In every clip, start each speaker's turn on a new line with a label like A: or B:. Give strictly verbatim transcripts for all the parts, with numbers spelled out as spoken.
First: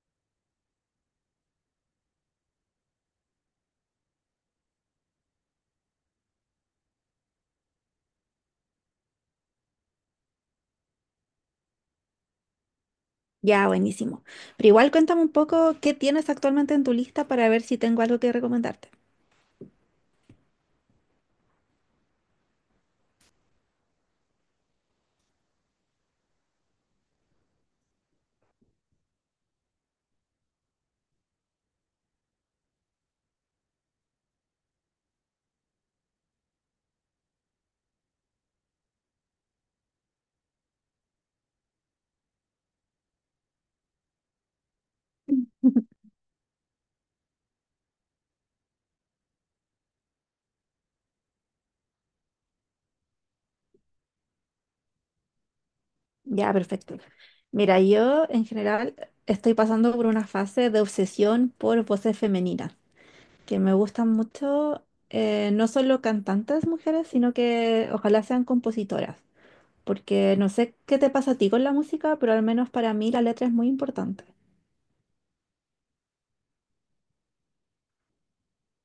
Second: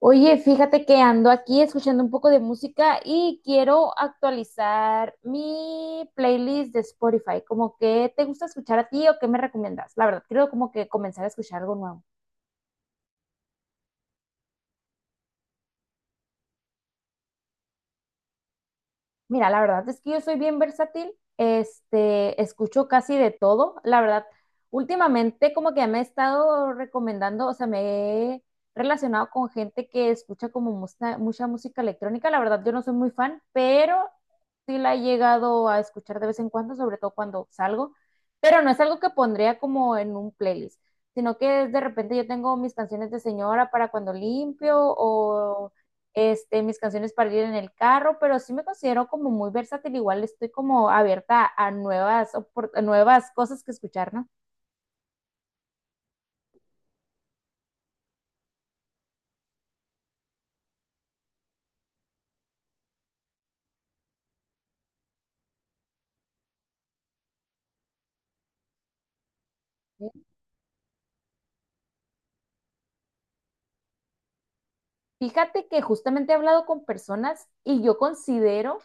A: Oye, fíjate que ando aquí escuchando un poco de música y quiero actualizar mi playlist de Spotify. ¿Como que te gusta escuchar a ti o qué me recomiendas? La verdad, quiero como que comenzar a escuchar algo nuevo.
B: Ya, buenísimo. Pero igual cuéntame un poco qué tienes actualmente en tu lista para ver si tengo algo que recomendarte.
A: Mira, la verdad es que yo soy bien versátil, este, escucho casi de todo, la verdad, últimamente como que me he estado recomendando, o sea, me he relacionado con gente que escucha como mucha, mucha música electrónica, la verdad yo no soy muy fan, pero sí la he llegado a escuchar de vez en cuando, sobre todo cuando salgo, pero no es algo que pondría como en un playlist, sino que de repente yo tengo mis canciones de señora para cuando limpio este, mis canciones para ir en el carro, pero sí me considero como muy versátil, igual estoy como abierta a nuevas, opor- a nuevas cosas que escuchar,
B: Ya, perfecto. Mira, yo en general estoy pasando por una fase de obsesión por voces femeninas, que me gustan mucho, eh, no solo cantantes mujeres, sino que ojalá sean compositoras,
A: ¿no?
B: porque no sé qué te pasa a ti con la música, pero al menos para mí la letra es muy importante.
A: Fíjate que justamente he hablado con personas y yo considero,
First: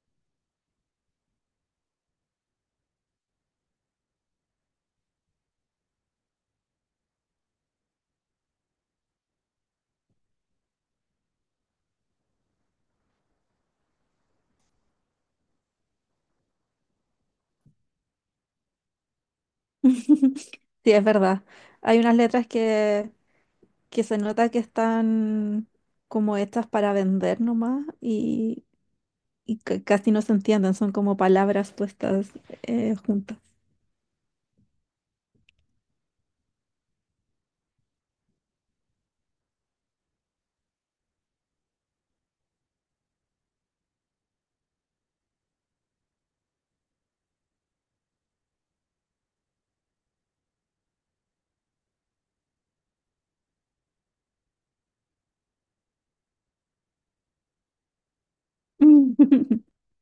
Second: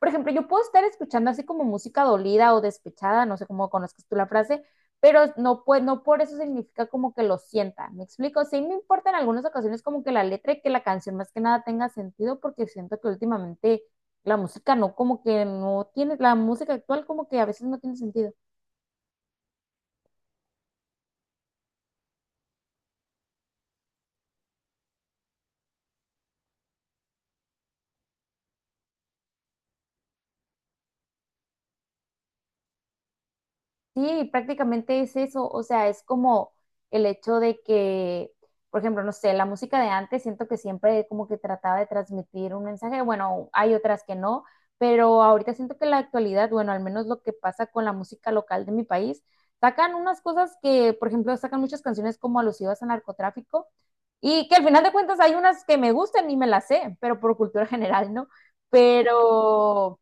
A: por ejemplo, yo puedo estar escuchando así como música dolida o despechada, no sé cómo conozcas tú la frase, pero no, pues no por eso significa como que lo sienta. ¿Me explico? Sí me importa en algunas ocasiones como que la letra y que la canción más que nada tenga sentido porque siento que últimamente la música no, como que no tiene, la música actual como que a veces no tiene sentido.
B: Sí, es verdad. Hay unas letras que que se nota que están como hechas para vender nomás y, y ca- casi no se entienden, son como palabras puestas eh, juntas.
A: Sí, prácticamente es eso, o sea, es como el hecho de que, por ejemplo, no sé, la música de antes siento que siempre como que trataba de transmitir un mensaje, bueno, hay otras que no, pero ahorita siento que en la actualidad, bueno, al menos lo que pasa con la música local de mi país, sacan unas cosas que, por ejemplo, sacan muchas canciones como alusivas al narcotráfico y que al final de cuentas hay unas que me gustan y me las sé, pero por cultura general, ¿no?
B: Ujú.
A: Pero...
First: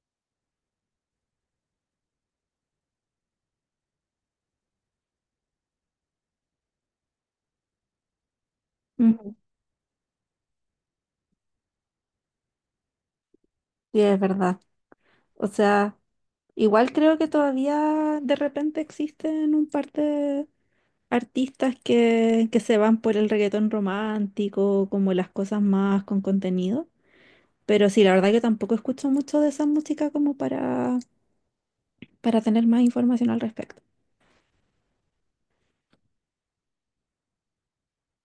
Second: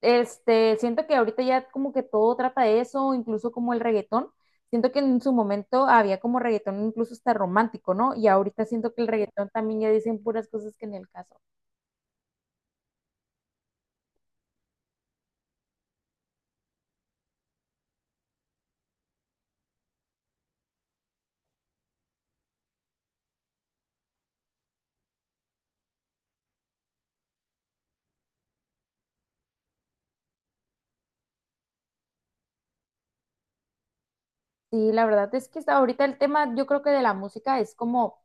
A: Este, siento que ahorita ya como que todo trata de eso, incluso como el reggaetón. Siento que en su momento había como reggaetón incluso hasta romántico, ¿no? Y ahorita siento que el reggaetón también ya dicen puras cosas que en el caso.
B: Sí, es verdad. O sea, igual creo que todavía de repente existen un par de artistas que, que se van por el reggaetón romántico, como las cosas más con contenido. Pero sí, la verdad que tampoco escucho mucho de esa música como para, para tener más información al respecto.
A: Sí, la verdad es que hasta ahorita el tema, yo creo que de la música es como,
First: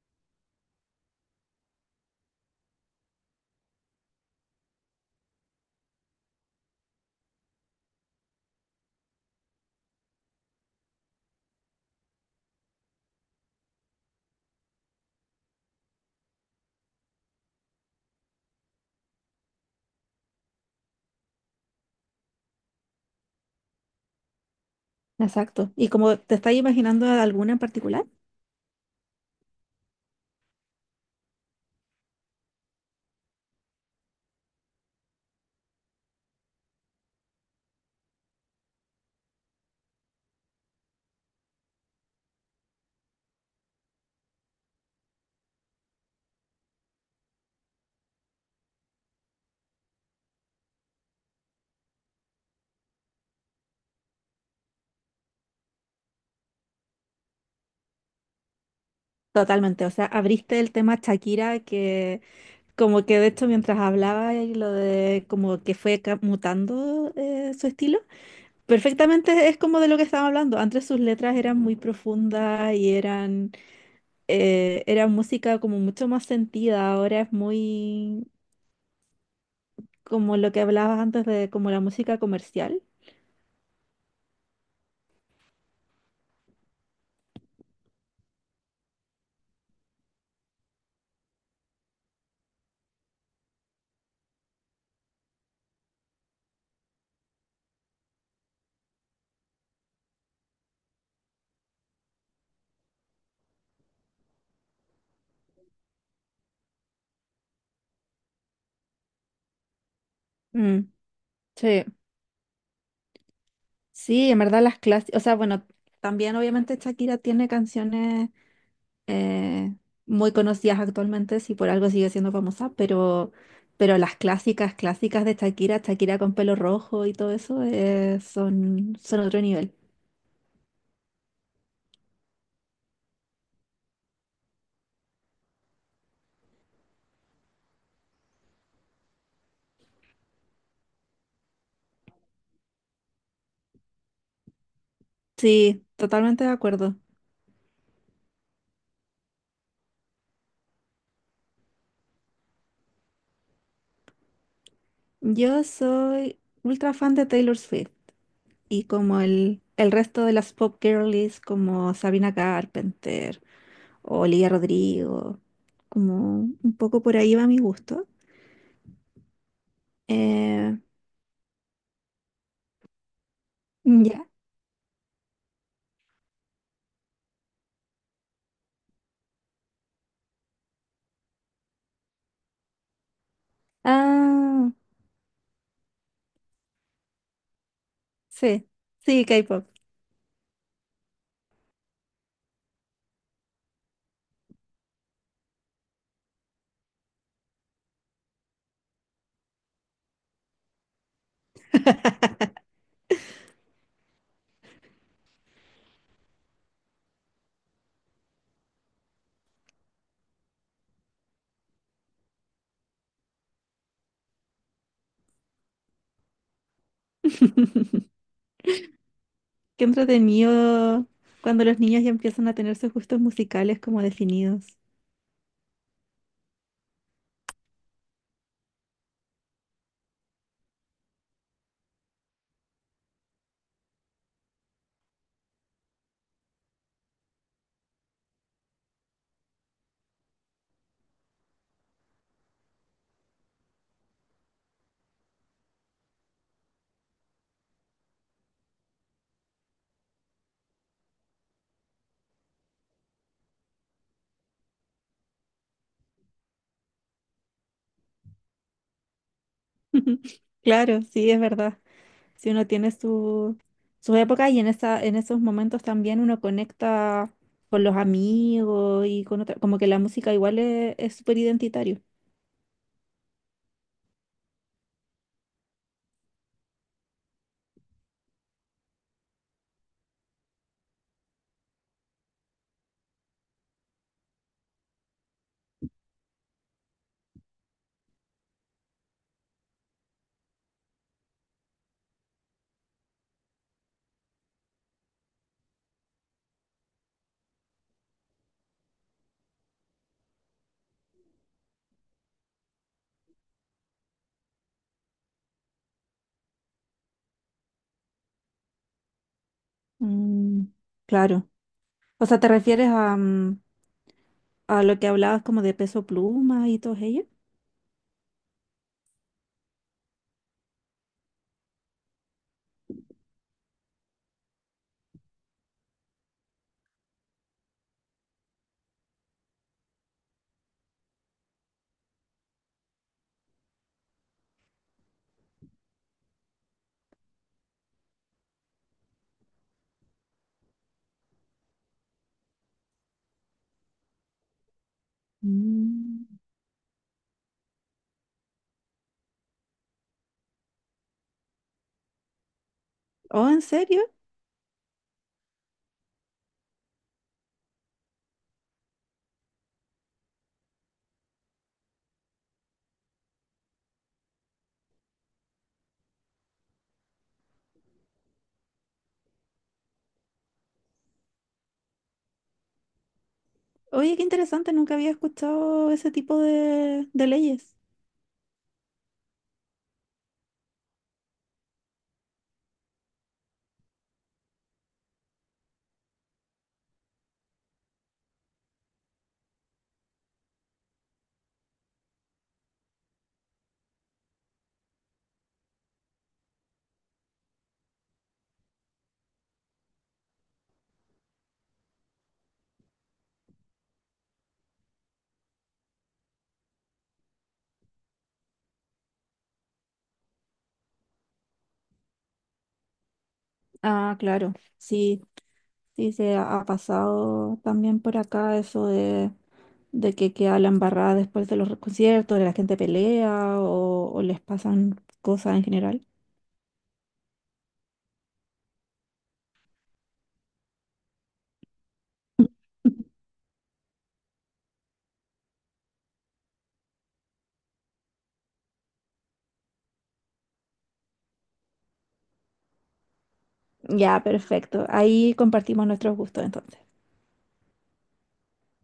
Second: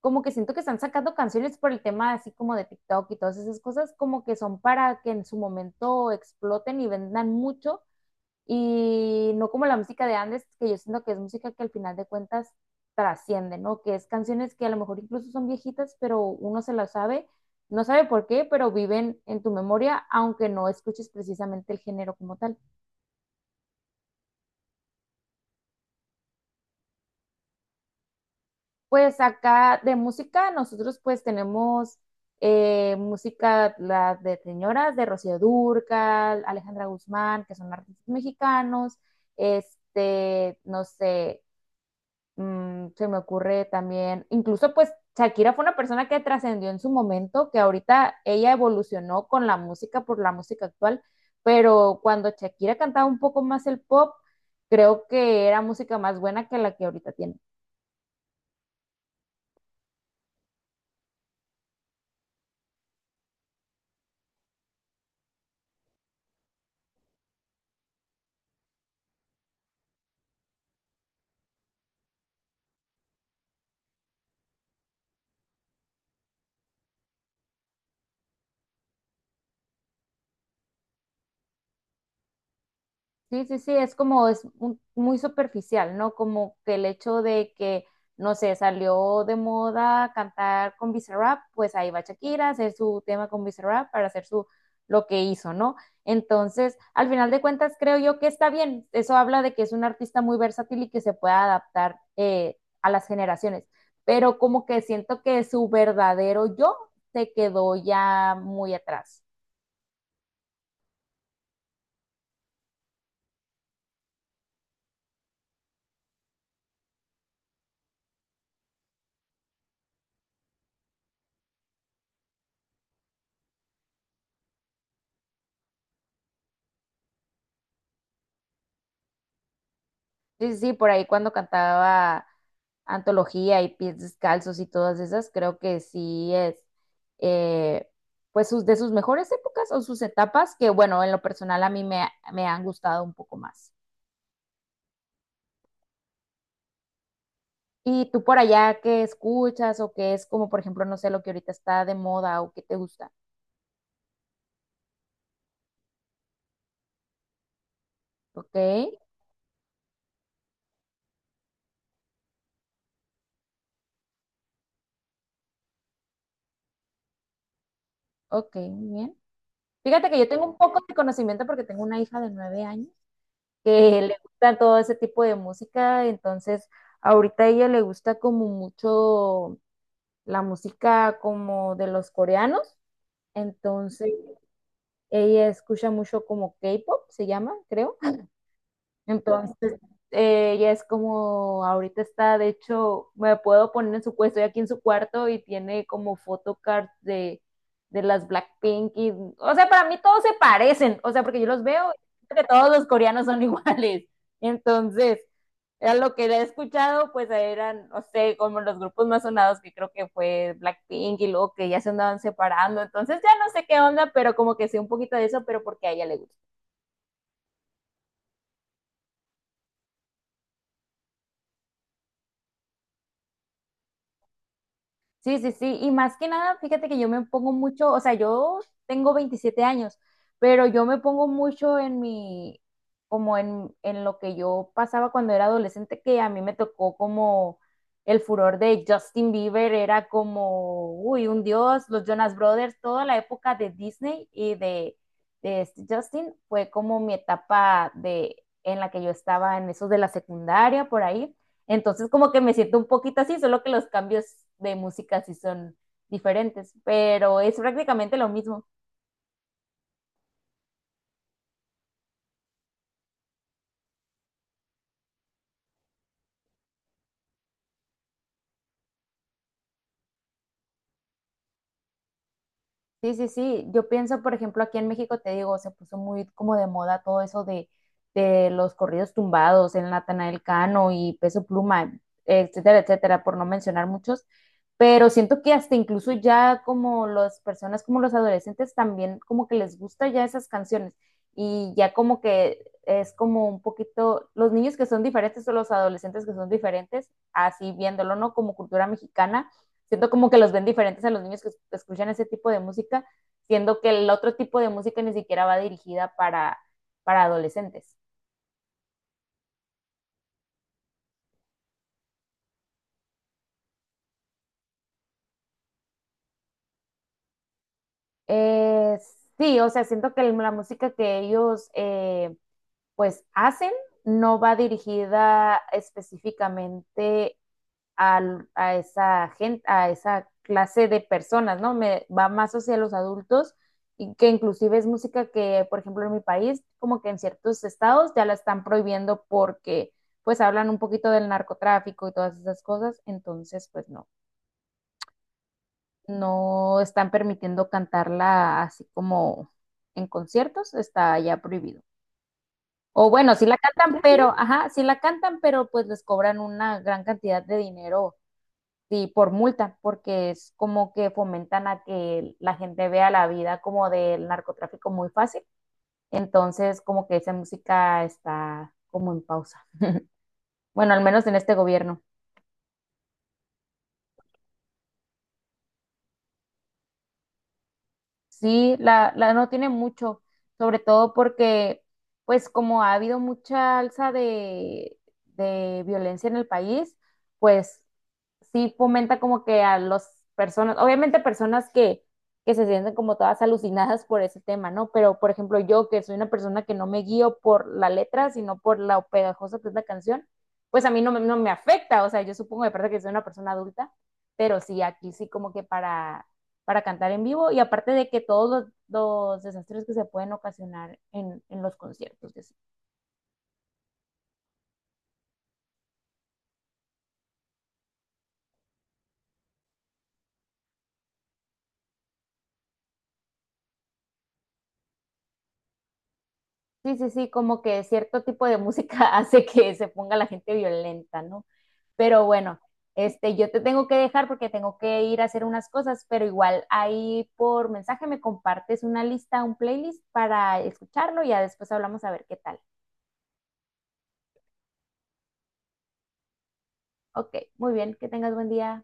A: como que siento que están sacando canciones por el tema así como de TikTok y todas esas cosas, como que son para que en su momento exploten y vendan mucho. Y no como la música de antes, que yo siento que es música que al final de cuentas trasciende, ¿no? Que es canciones que a lo mejor incluso son viejitas, pero uno se las sabe, no sabe por qué, pero viven en tu memoria, aunque no escuches precisamente el género como tal.
B: Exacto. ¿Y como te estás imaginando alguna en particular?
A: Pues acá de música, nosotros pues tenemos eh, música la de señoras, de Rocío Dúrcal, Alejandra Guzmán, que son artistas mexicanos, este, no sé, Mm, se me ocurre también, incluso pues Shakira fue una persona que trascendió en su momento, que ahorita ella evolucionó con la música por la música actual, pero cuando Shakira cantaba un poco más el pop, creo que era música más buena que la que ahorita tiene.
B: Totalmente. O sea, abriste el tema Shakira, que como que de hecho mientras hablaba y lo de como que fue ca- mutando eh, su estilo, perfectamente es como de lo que estaba hablando. Antes sus letras eran muy profundas y eran, eh, era música como mucho más sentida. Ahora es muy como lo que hablabas antes de como la música comercial.
A: Sí, sí, sí, es como, es un- muy superficial, ¿no? Como que el hecho de que, no sé, salió de moda cantar con Bizarrap, pues ahí va Shakira a hacer su tema con Bizarrap para hacer su, lo que hizo, ¿no? Entonces, al final de cuentas, creo yo que está bien. Eso habla de que es un artista muy versátil y que se puede adaptar eh, a las generaciones, pero como que siento que su verdadero yo se quedó ya muy atrás.
B: Mm, sí, sí, en verdad las clases, o sea, bueno, también obviamente Shakira tiene canciones eh, muy conocidas actualmente, si por algo sigue siendo famosa, pero, pero las clásicas, clásicas de Shakira, Shakira con pelo rojo y todo eso, eh, son, son otro nivel.
A: Sí, sí, sí, por ahí cuando cantaba Antología y Pies Descalzos y todas esas, creo que sí es, eh, pues, sus, de sus mejores épocas o sus etapas, que bueno, en lo personal a mí me, me han gustado un poco más.
B: Sí, totalmente de acuerdo.
A: ¿Y tú por allá qué escuchas o qué es como, por ejemplo, no sé, lo que ahorita está de moda o qué te gusta?
B: Yo soy ultra fan de Taylor Swift.
A: Ok,
B: Y como el, el resto de las pop girlies como Sabina Carpenter o Olivia Rodrigo, como un poco por ahí va mi gusto.
A: ok, muy bien. Fíjate que yo tengo un
B: Eh,
A: poco de conocimiento porque tengo una hija de nueve años que le
B: ya.
A: gusta todo ese tipo de música, entonces ahorita a ella le gusta como mucho la música como de los coreanos, entonces
B: Ah,
A: ella escucha mucho como K-pop, se llama, creo.
B: sí, sí, K-pop.
A: Entonces, eh, ella es como, ahorita está, de hecho, me puedo poner en su puesto, estoy aquí en su cuarto y tiene como photocards de, de las Blackpink y, o sea, para mí todos se parecen, o sea, porque yo los veo y creo que todos los coreanos son iguales. Entonces, a lo que he escuchado, pues eran, no sé, como los grupos más sonados que creo que fue Blackpink y luego que ya se andaban separando, entonces ya no sé qué onda, pero como que sé un poquito de eso, pero porque a ella le gusta.
B: Qué entretenido cuando los niños ya empiezan a tener sus gustos musicales como definidos.
A: Sí, sí, sí. Y más que nada, fíjate que yo me pongo mucho, o sea, yo tengo veintisiete años, pero yo me pongo mucho en mi, como en, en lo que yo pasaba cuando era adolescente, que a mí me tocó como el furor de Justin Bieber, era como, uy, un dios, los Jonas Brothers, toda la época de Disney y de, de este Justin fue como mi etapa de, en la que yo estaba en esos de la secundaria, por ahí. Entonces como que me siento un poquito así, solo que los cambios de música sí son diferentes, pero es prácticamente lo mismo.
B: Claro, sí, es verdad. Si uno tiene su, su época y en esa, en esos momentos también uno conecta con los amigos y con otra, como que la música igual es, es súper identitario.
A: Sí, sí, sí. Yo pienso, por ejemplo, aquí en México, te digo, se puso muy como de moda todo eso de, de los corridos tumbados, el Natanael Cano y Peso Pluma, etcétera, etcétera, por no mencionar muchos. Pero siento que hasta incluso ya como las personas, como los adolescentes, también como que les gusta ya esas canciones. Y ya como que es como un poquito, los niños que son diferentes o los adolescentes que son diferentes, así viéndolo, ¿no? Como cultura mexicana, siento como que los ven diferentes a los niños que escuchan ese tipo de música, siendo que el otro tipo de música ni siquiera va dirigida para, para adolescentes.
B: Mm, claro. O sea, ¿te refieres a, mm, a lo que hablabas como de Peso Pluma y todos ellos?
A: Eh, sí, o sea, siento que la música que ellos eh, pues hacen no va dirigida específicamente a, a esa gente, a esa clase de personas, ¿no? Me va más hacia los adultos y que inclusive es música que, por ejemplo, en mi país, como que en ciertos estados ya la están prohibiendo porque pues hablan un poquito del narcotráfico y todas esas cosas, entonces pues no,
B: Mm.
A: no están permitiendo cantarla así como en conciertos, está ya prohibido. O bueno, sí
B: Oh,
A: la
B: ¿en
A: cantan,
B: serio?
A: pero, ajá, sí la cantan, pero pues les cobran una gran cantidad de dinero. Sí, por multa, porque es como que fomentan a que la gente vea la vida como del narcotráfico muy fácil. Entonces, como que esa música está como en pausa. Bueno, al menos en este gobierno.
B: Oye, qué interesante, nunca había escuchado ese tipo de, de leyes.
A: Sí, la, la no tiene mucho, sobre todo porque, pues como ha habido mucha alza de, de violencia en el país, pues sí fomenta como que a las personas, obviamente personas que, que se sienten como todas alucinadas por ese tema, ¿no? Pero, por ejemplo, yo que soy una persona que no me guío por la letra, sino por lo pegajosa que es la canción, pues a mí no, me- no me afecta, o sea, yo supongo de parte que soy una persona adulta, pero sí, aquí sí como que para para cantar en vivo y aparte de que todos los, los desastres que se pueden ocasionar en, en los conciertos.
B: Ah, claro, sí, sí se ha ha pasado también por acá eso de, de que queda la embarrada después de los conciertos, de la gente pelea o, o les pasan cosas en general.
A: Sí, sí, sí, como que cierto tipo de música hace que se ponga la gente violenta, ¿no? Pero bueno, este, yo te tengo que dejar porque tengo que ir a hacer unas cosas, pero igual ahí por mensaje me compartes una lista, un playlist para escucharlo y ya después hablamos a ver qué tal.
B: Ya, perfecto. Ahí compartimos nuestros gustos entonces.
A: Ok, muy bien, que tengas buen día.